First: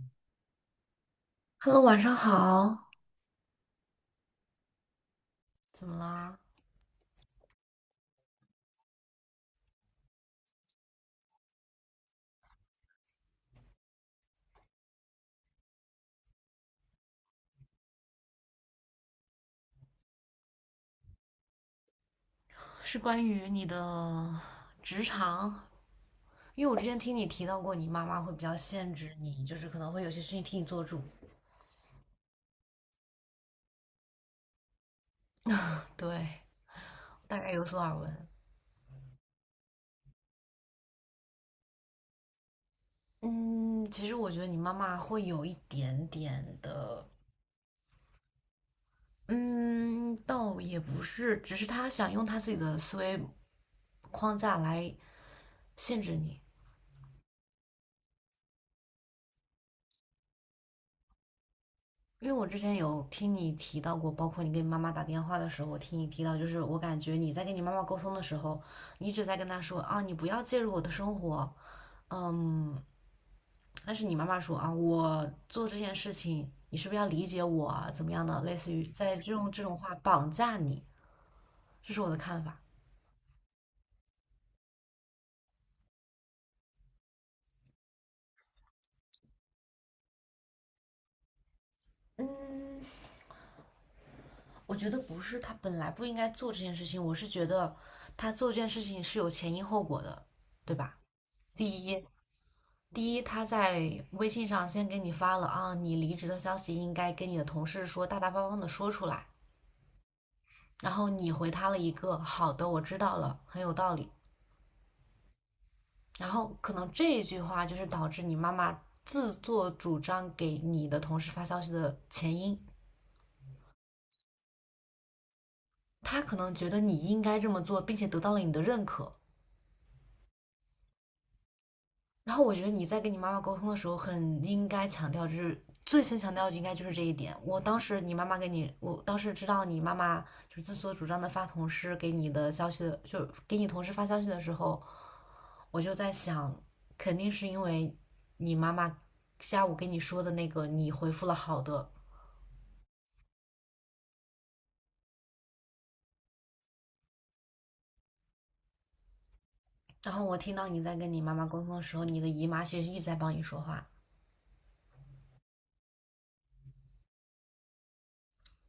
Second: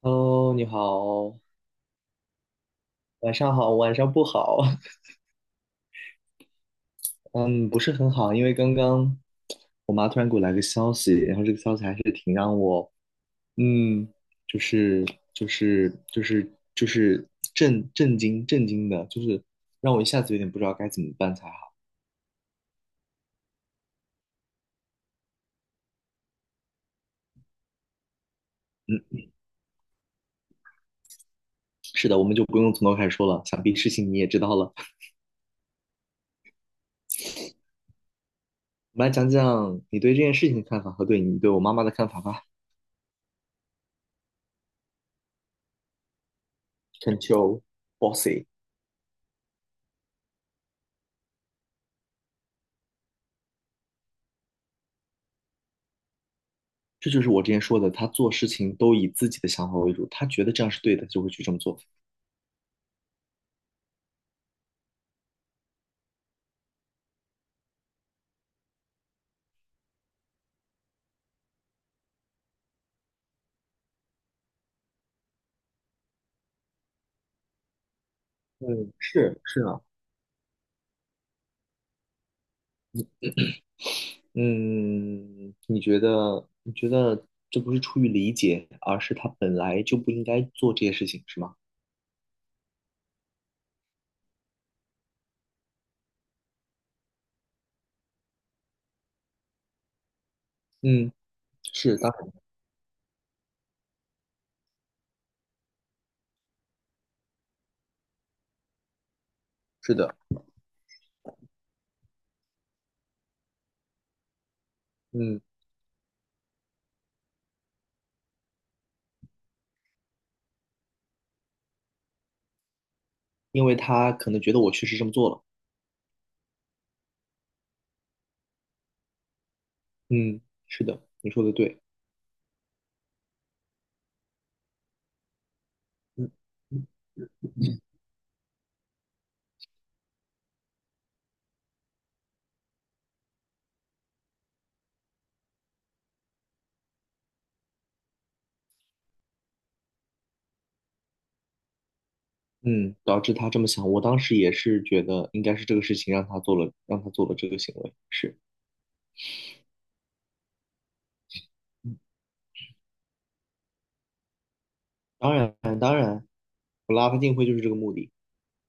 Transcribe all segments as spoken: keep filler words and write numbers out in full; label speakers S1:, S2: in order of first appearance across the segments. S1: Hello，你好，
S2: Hello，晚上好。
S1: 晚上好，晚上不好，
S2: 怎么啦？
S1: 嗯，不是很好，因为刚刚我妈突然给我来个消息，然后这个消息还是挺让我，嗯，就是就是就是就是震震惊震惊的，就是让我一下子有点不知道该怎么办才好。
S2: 是关于你的职场，因为我之前听你提到过，你妈妈会比较限制
S1: 嗯，
S2: 你，就是可能会有些事情替你做主。
S1: 是的，我们就不用从头开始说了，想必事情你也知道了。
S2: 对，大概有所耳闻。
S1: 我们来讲讲你对这件事情的看法和对你对我妈妈的看法吧。
S2: 嗯，其实我觉得你妈妈会有一点点的，
S1: Control bossy。
S2: 嗯，倒也不是，只是她想用她自己的思维框架来限制你。
S1: 这就是我之前说的，他做事情都以自己的想法为主，他觉得这样是对的，就会去这么做。
S2: 因为我之前有听你提到过，包括你跟你妈妈打电话的时候，我听你提到，就是我感觉你在跟你妈妈沟通的时候，你一直在跟她说啊，你不要介入我的生活，嗯，但是你妈妈说啊，我做这件事情，你是不是要理解我啊怎么样的，类似于
S1: 嗯，
S2: 在
S1: 是
S2: 用
S1: 是
S2: 这种
S1: 啊，
S2: 话绑架你，这是我的看法。
S1: 嗯，你觉得你觉得这不是出于理解，而是他本来就不应该做这些事情，是吗？
S2: 嗯，我觉得不是，他本来不应该做这件事情，我是觉得他做这件事情是有前因后果的，对吧？
S1: 嗯，
S2: 第
S1: 是，
S2: 一，
S1: 当然
S2: 第一，他在微信上先给你发了啊，你离职的消息应该跟你的同事说，大大方方的说出来。
S1: 是的，
S2: 然后你回他了一个好的，我知道了，很有道理。
S1: 嗯，
S2: 然后可能这一句话就是导致你妈妈自作主张给你的同事发消息的前因。
S1: 因为他可能觉得我确实这么做了，
S2: 她可能觉得你应该这么做，并且得到了你的认可，
S1: 嗯，是的，你说的对，
S2: 然后我觉得你在跟你妈妈沟通的时候，很应该强调，就是最先
S1: 嗯
S2: 强调应该就是这一点。我当时你妈妈给你，我当时知道你妈妈就是自作主张的发同事给你的消息的，就给你同事发消息的时候，我就在想，肯定是因为你妈妈下午跟你说的那个，你回复了好的。
S1: 嗯，导致他这么想，我当时也是觉得应该是这个事情让他做了，让他做了这个行为，是，
S2: 然后我听到你在跟你妈妈沟通的时
S1: 嗯
S2: 候，你的姨妈其实一直在帮你说话，
S1: 当然，我拉他进会就是这个目的。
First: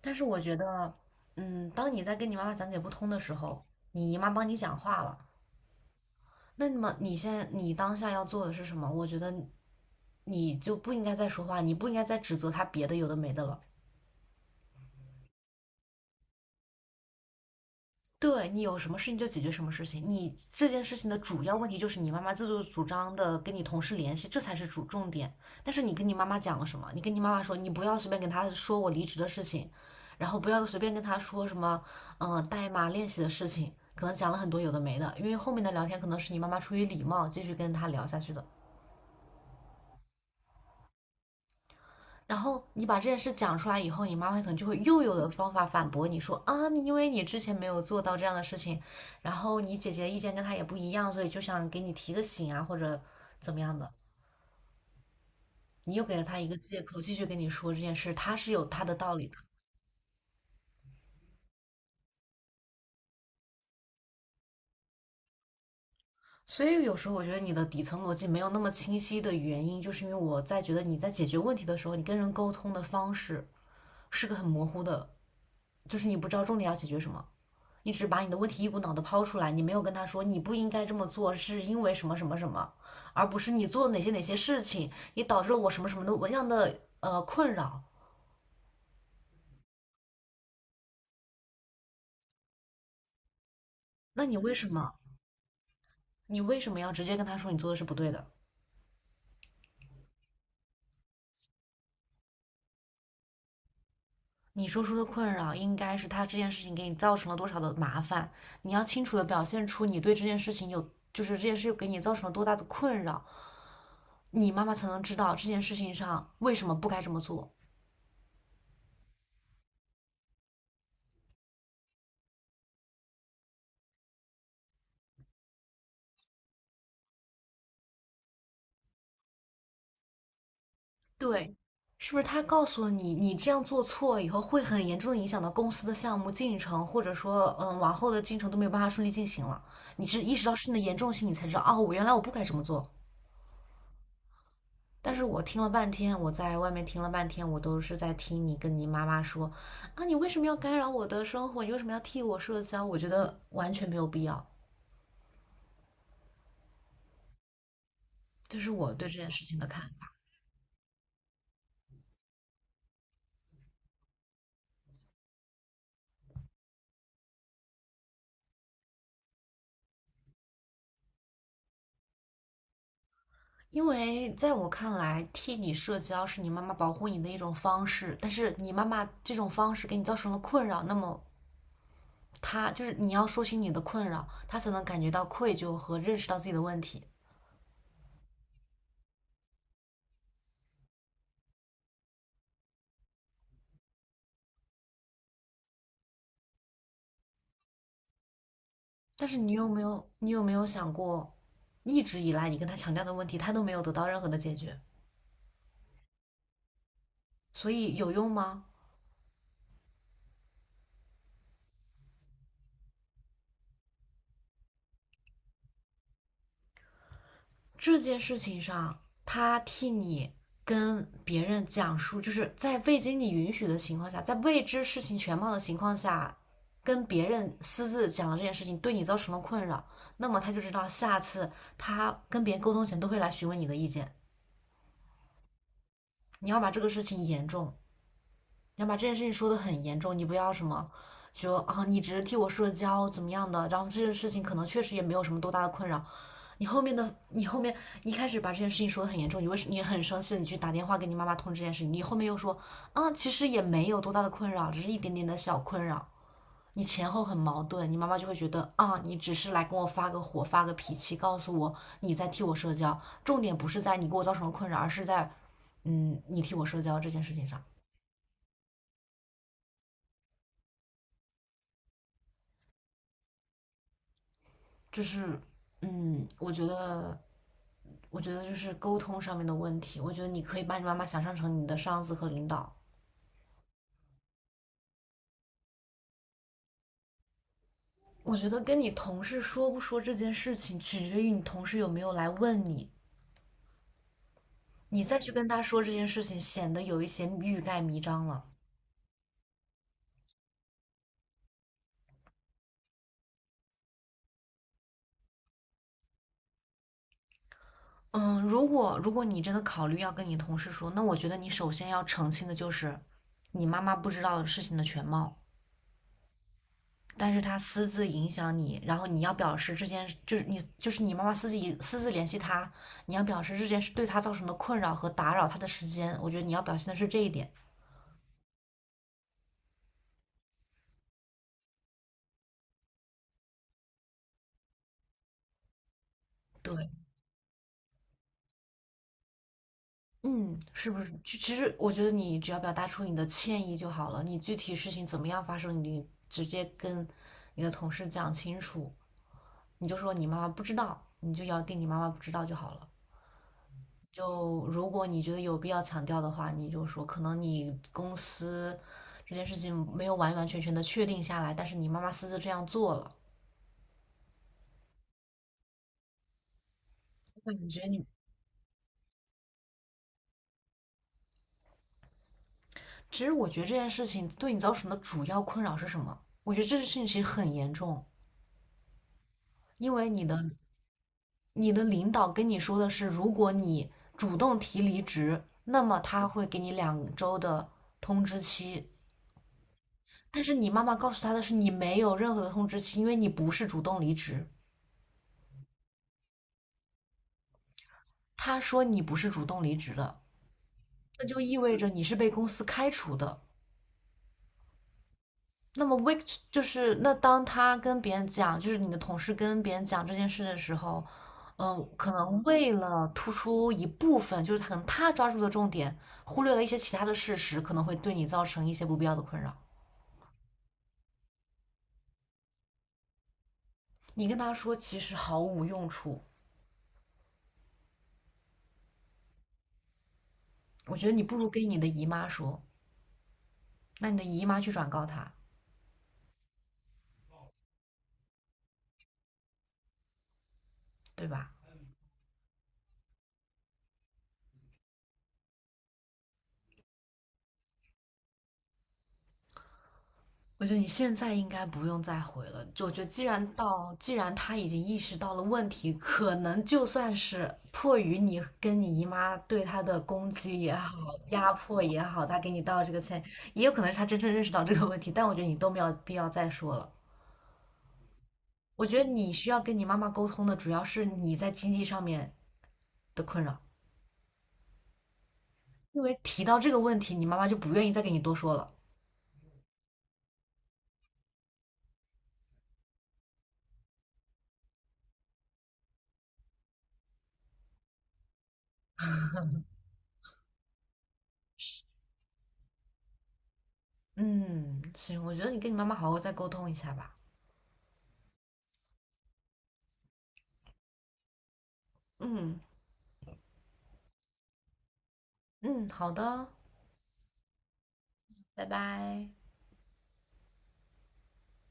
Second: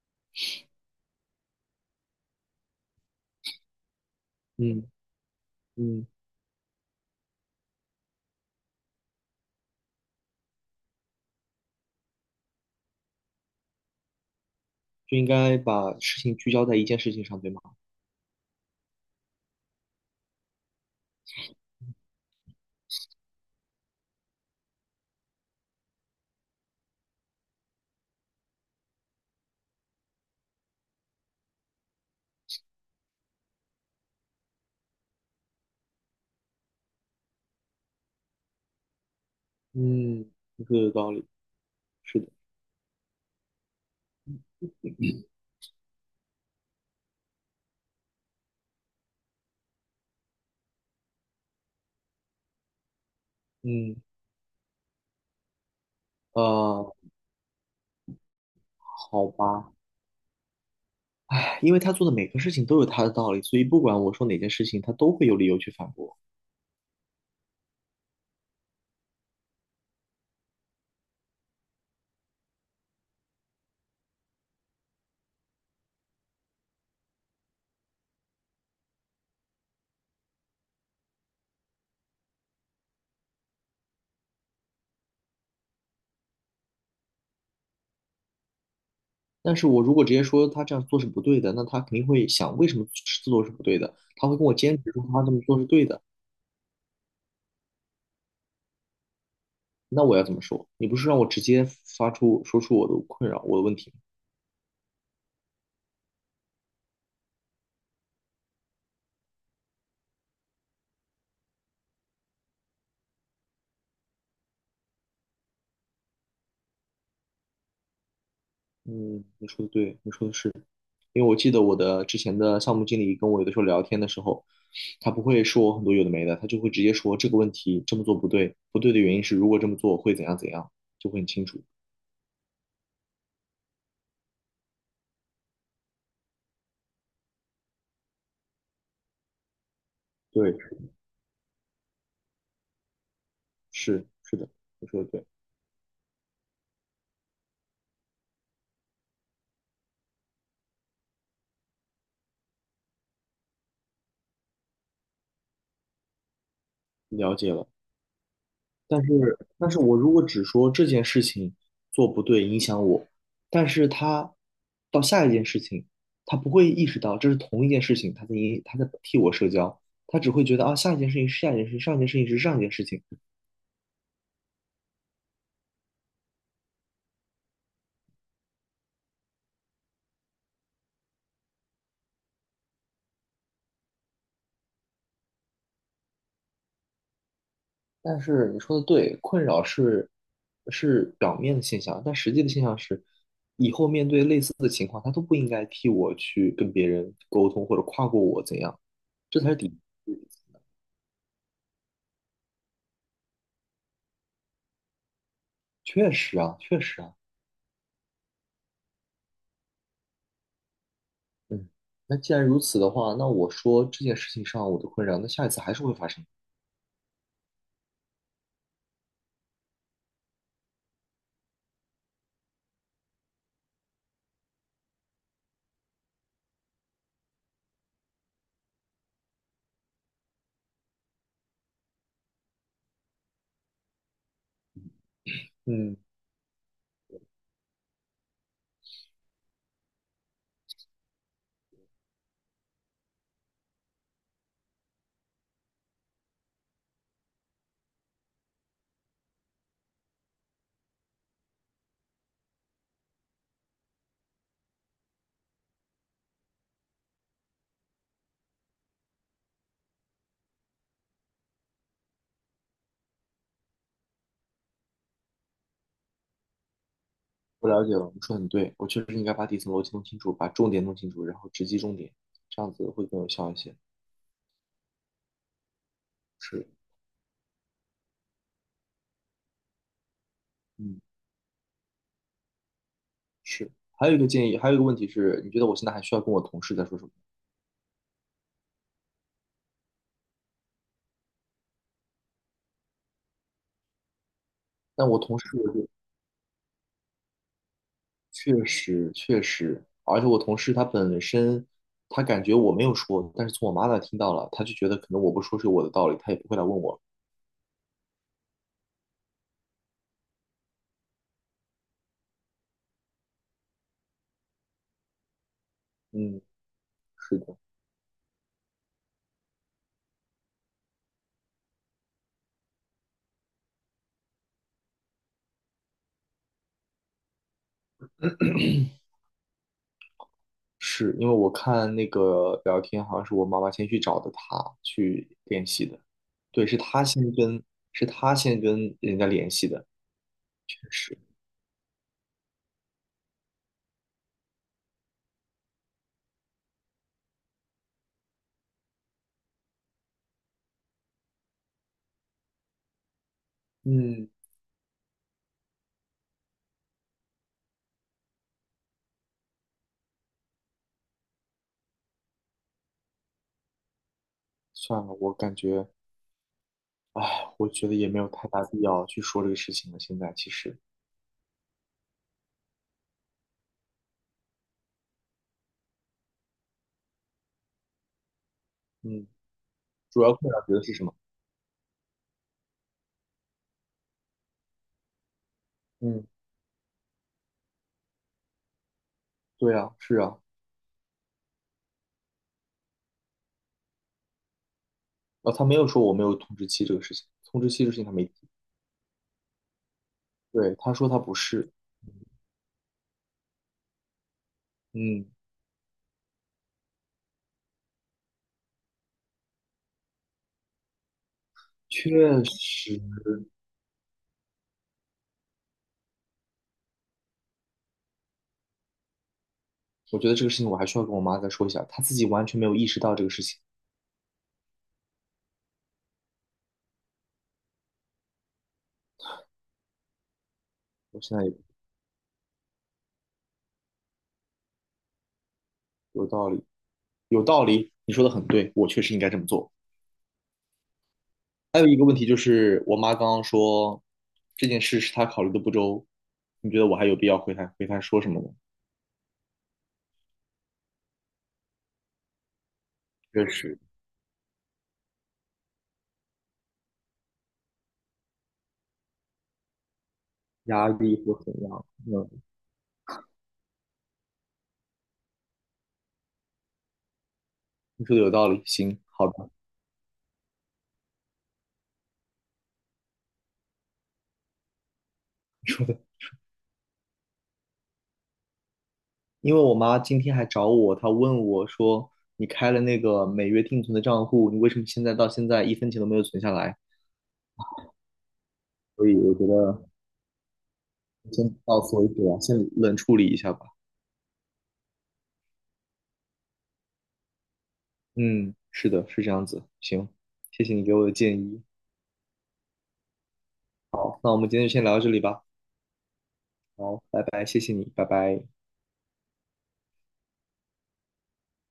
S2: 但是我觉得，嗯，当你在跟你妈妈讲解不通的时候，你姨妈帮你讲
S1: 嗯
S2: 话了。
S1: 嗯，
S2: 那么你现在你当下要做的是什么？我觉得你就不应该再说话，你不应该再指责他别的有的没的了。
S1: 就应该把事情聚焦在一件事情上，对吗？
S2: 对你有什么事情就解决什么事情，你这件事情的主要问题就是你妈妈自作主张的跟你同事联系，这才是主重点。但是你跟你妈妈讲了什么？你跟你妈妈说你不要随便跟她说我离职的事情，然后不要随便跟她说什么嗯、呃代码练习的事情，可能讲了很多有的没的，因为后面的聊天可能是你妈妈出于礼貌继续跟她聊下去的。
S1: 嗯，这个有道理，是的，
S2: 然后你把这件事讲出来以后，你妈妈可能就会又有的方法反驳你说啊，你因为你之前没有做到这样的事情，然后你姐姐意见跟她也不一样，所以就想给你提个醒啊，或者怎么样的，
S1: 嗯，
S2: 你又给了她一个借
S1: 呃，
S2: 口，继续跟你说这件事，她是有她的道理
S1: 好
S2: 的。
S1: 吧，唉因为他做的每个事情都有他的道理，所以不管我说哪件事情，他都会有理由去反驳。
S2: 所以有时候我觉得你的底层逻辑没有那么清晰的原因，就是因为我在觉得你在解决问题的时候，你跟人沟通的方式是个很模糊的，就是你不知道重点要解决什么。你只把你的问题一股脑的抛出来，你没有跟他说你不应该这么做，是因为什么什么什么，而不是你做了哪些哪些事情，也导致了我什么什么的样的呃困扰。
S1: 但是我如果直接说他这样做是不对的，那他肯定会想为什么这么做是不对的，
S2: 那
S1: 他
S2: 你
S1: 会跟
S2: 为
S1: 我
S2: 什
S1: 坚持
S2: 么？
S1: 说他这么做是对的，
S2: 你为什么要直接跟他说你做的是不对的？
S1: 那我要怎么说？你不是让我直接发出说出我的困扰，我的问题吗？
S2: 你说出的困扰应该是他这件事情给你造成了多少的麻烦，你要清楚的表现出你对这件事情有，就是这件事给你造成了多大的困扰，你妈妈才能知道这件事情上为什么不该这么做。
S1: 嗯，你说的对，你说的是，因为我记得我的之前的项目经理跟我有的时候聊天的时候，他不会说很多有的没的，他就会直接说这个问题这么做不对，不对的原因是如果这么做会怎样怎样，就会很清
S2: 对，
S1: 楚。
S2: 是不是他告诉你，你这样做错以后会很严重的影响到公司的项目进程，或者说，嗯，往后的进程都没有办法顺利进行了。你是意识到
S1: 对，
S2: 事情的严重性，你才知道，哦，我原来我不该这么做。
S1: 是是的，你说的
S2: 但是
S1: 对，
S2: 我听了半天，我在外面听了半天，我都是在听你跟你妈妈说，啊，你为什么要干扰我的生活？你为什么要替我社交？我觉得完全没有必要。
S1: 了解了。
S2: 这是我
S1: 但
S2: 对这件
S1: 是，
S2: 事情的
S1: 但是
S2: 看
S1: 我
S2: 法。
S1: 如果只说这件事情做不对影响我，但是他到下一件事情，他不会意识到这是同一件事情，他在影他在替我社交，他只会觉得啊下一件事情是下一件事情，上一件事情是上一件事情。
S2: 因为在我看来，替你社交是你妈妈保护你的一种方式，但是你妈妈这种方式给你造成了困扰，那么她就是你要说清你的困扰，她才能感觉到愧疚和认识到自己的问题。
S1: 但是你说的对，困扰是是表面的现象，但实际的现象是，以后面对类似的情况，他都不应该替我去跟别人沟通或者跨过我怎样，
S2: 但是
S1: 这才
S2: 你
S1: 是
S2: 有
S1: 底。
S2: 没有，你有没有想过，一直以来你跟她强调的问题，她都没有得到任何的解决，
S1: 确实啊，确实啊。
S2: 所以有用吗？
S1: 嗯，那既然如此的话，那我说这件事情上我的困扰，那下一次还是会发生。
S2: 这件事情上，他替你跟别人讲述，就是在未经你允许的情况下，在未知事情全貌的情况下，跟别人私自讲了这件事情，对你造成了困扰，那么他就知道下次他跟别人沟通前都会来询问你的意见。
S1: 嗯，
S2: 你要把这个事情严重你要把这件事情说得很严重，你不要什么就啊，你只是替我社交怎么样的，然后这件事情可能确实也没有什么多大的困扰。你后面的，你后面你一开始把这件事情说得很严重，你为什你很生气，你去打电话给你妈妈通知这件事情，你后面又说啊，其实也没有多大的困扰，只是一点点的小困扰。你前后很矛盾，你妈妈就会觉得啊，你只是来跟我发个火、发个脾气，告诉我你在替我社交，重点不是在你给我造成了困扰，而是在嗯，你替我社交这件事情上。
S1: 我了解了，你说得很对，我确实应该把底层逻辑弄清楚，把重点弄清楚，然后直击重点，这样子会更有效一些。
S2: 就是嗯，我觉
S1: 是，
S2: 得我觉得就是沟通上面的问题，我觉得你可以把你妈
S1: 嗯，
S2: 妈想象成你的上司和领导。
S1: 是。还有一个建议，还有一个问题是，你觉得我现在还需要跟我同事再说什么？
S2: 我觉得跟你同事说不说这件事情，取决于你同事有没有来问你，你
S1: 但
S2: 再
S1: 我
S2: 去
S1: 同
S2: 跟
S1: 事
S2: 他
S1: 我
S2: 说
S1: 就
S2: 这件事情，显得有一些欲盖弥彰了。
S1: 确实确实，而且我同事他本身他感觉我没有说，但是从我妈那听到了，他就觉得可能我不说是有我的道理，他也不会来问我。
S2: 嗯，如果如果你真的考虑要跟你同事说，那我觉得你首先要澄清的就是，你妈妈不知道事情的全貌。
S1: 嗯，
S2: 但
S1: 是
S2: 是
S1: 的。
S2: 他私自影响你，然后你要表示这件就是你就是你妈妈私自私自联系他，你要表示这件事对他造成的困扰和打扰他的时间，我觉得你要表现的是这一点。
S1: 是因为我看那个聊天，好像是我妈妈先去找的他去联系的，对，是
S2: 对，
S1: 他先跟，是他先跟人家联系的，
S2: 嗯，
S1: 确
S2: 是不是？
S1: 实，
S2: 就其实我觉得你只要表达出你的歉意就好了，你具体事情怎么样发生，你直接跟你的同事讲清楚，你就说你妈妈不知道，你就咬定你妈妈不知道就好了。
S1: 嗯，
S2: 就如果你觉得有必要强调的话，你就说可能你公司这件事情没有完完全全的确定下来，但是你妈妈私自这样做了。
S1: 算了，我感觉，
S2: 我感
S1: 我
S2: 觉
S1: 觉得
S2: 你，
S1: 也没有太大必要去说这个事情了。现在其实，
S2: 其实我觉得这件事情对你造成的主要困扰是什么？我觉得这件事情其实很严重，
S1: 嗯，
S2: 因为
S1: 主
S2: 你
S1: 要
S2: 的
S1: 困扰觉得是什么？
S2: 你的领导跟你说的是，如果你主动提离职，那么
S1: 嗯，
S2: 他会给你两周的通知期。
S1: 对啊，是啊，
S2: 但是你妈妈告诉他的是，你没有任何的通知期，因为你不是主动离职。
S1: 啊，他没有说我没有通知期这个事情，通知期这个事情他没提，
S2: 他说你不是主动离职的，
S1: 对，他说他
S2: 那
S1: 不
S2: 就意
S1: 是，
S2: 味着你是被公司开除的。
S1: 嗯，
S2: 那么 week 就是那当他跟别人讲，就是你的同事跟别人讲这件事的时候，嗯，可
S1: 确
S2: 能为
S1: 实，
S2: 了突出一部分，就是他可能他抓住的重点，忽略了一些其他的事实，可能会对你造成一些不必要的困扰。
S1: 我觉得这个事情我还需要跟我妈再说一下，她自己完全没有意识到这个事情。
S2: 你跟他说其实毫无用处，我觉得
S1: 我
S2: 你不
S1: 现在
S2: 如
S1: 有
S2: 跟你的姨妈说，那你的姨妈去转告他，
S1: 有道理，有道理，你说的很对，我确实应该这么做。
S2: 对吧？
S1: 还有一个问题就是，我妈刚刚说这件事是她考虑的不周，你觉得我还有必要回她回她说什么吗？
S2: 我觉得你现在应该不用再回了。就我觉得，既然
S1: 确实，
S2: 到，既然他已经意识到了问题，可能就算是迫于你跟你姨妈对他的攻击也
S1: 压
S2: 好，
S1: 力或
S2: 压
S1: 怎
S2: 迫
S1: 样？
S2: 也好，
S1: 嗯，
S2: 他给你道这个歉，也有可能是他真正认识到这个问题。但我觉得你都没有必要再说了。
S1: 你说的有道理，
S2: 我觉
S1: 行，
S2: 得
S1: 好
S2: 你需
S1: 的，
S2: 要跟你妈妈沟通的，主要是你在经济上面的困扰，
S1: 你说的。
S2: 因为提到这个问题，你妈妈就不愿意再跟你多说了。
S1: 因为我妈今天还找我，她问我说，你开了那个每月定存的账户，你为什么现在到现在一分钱都没有存下来？所以我觉得先到此为止吧，先冷处理一下吧。
S2: 嗯，行，我觉得你跟你妈妈好好再沟通一下吧。
S1: 嗯，是的，是这样子。行，谢谢你给我的建议。
S2: 嗯
S1: 好那我们今天就先聊到这里吧。
S2: 嗯，好的。
S1: 好，拜拜，谢谢你，拜拜。
S2: 拜拜。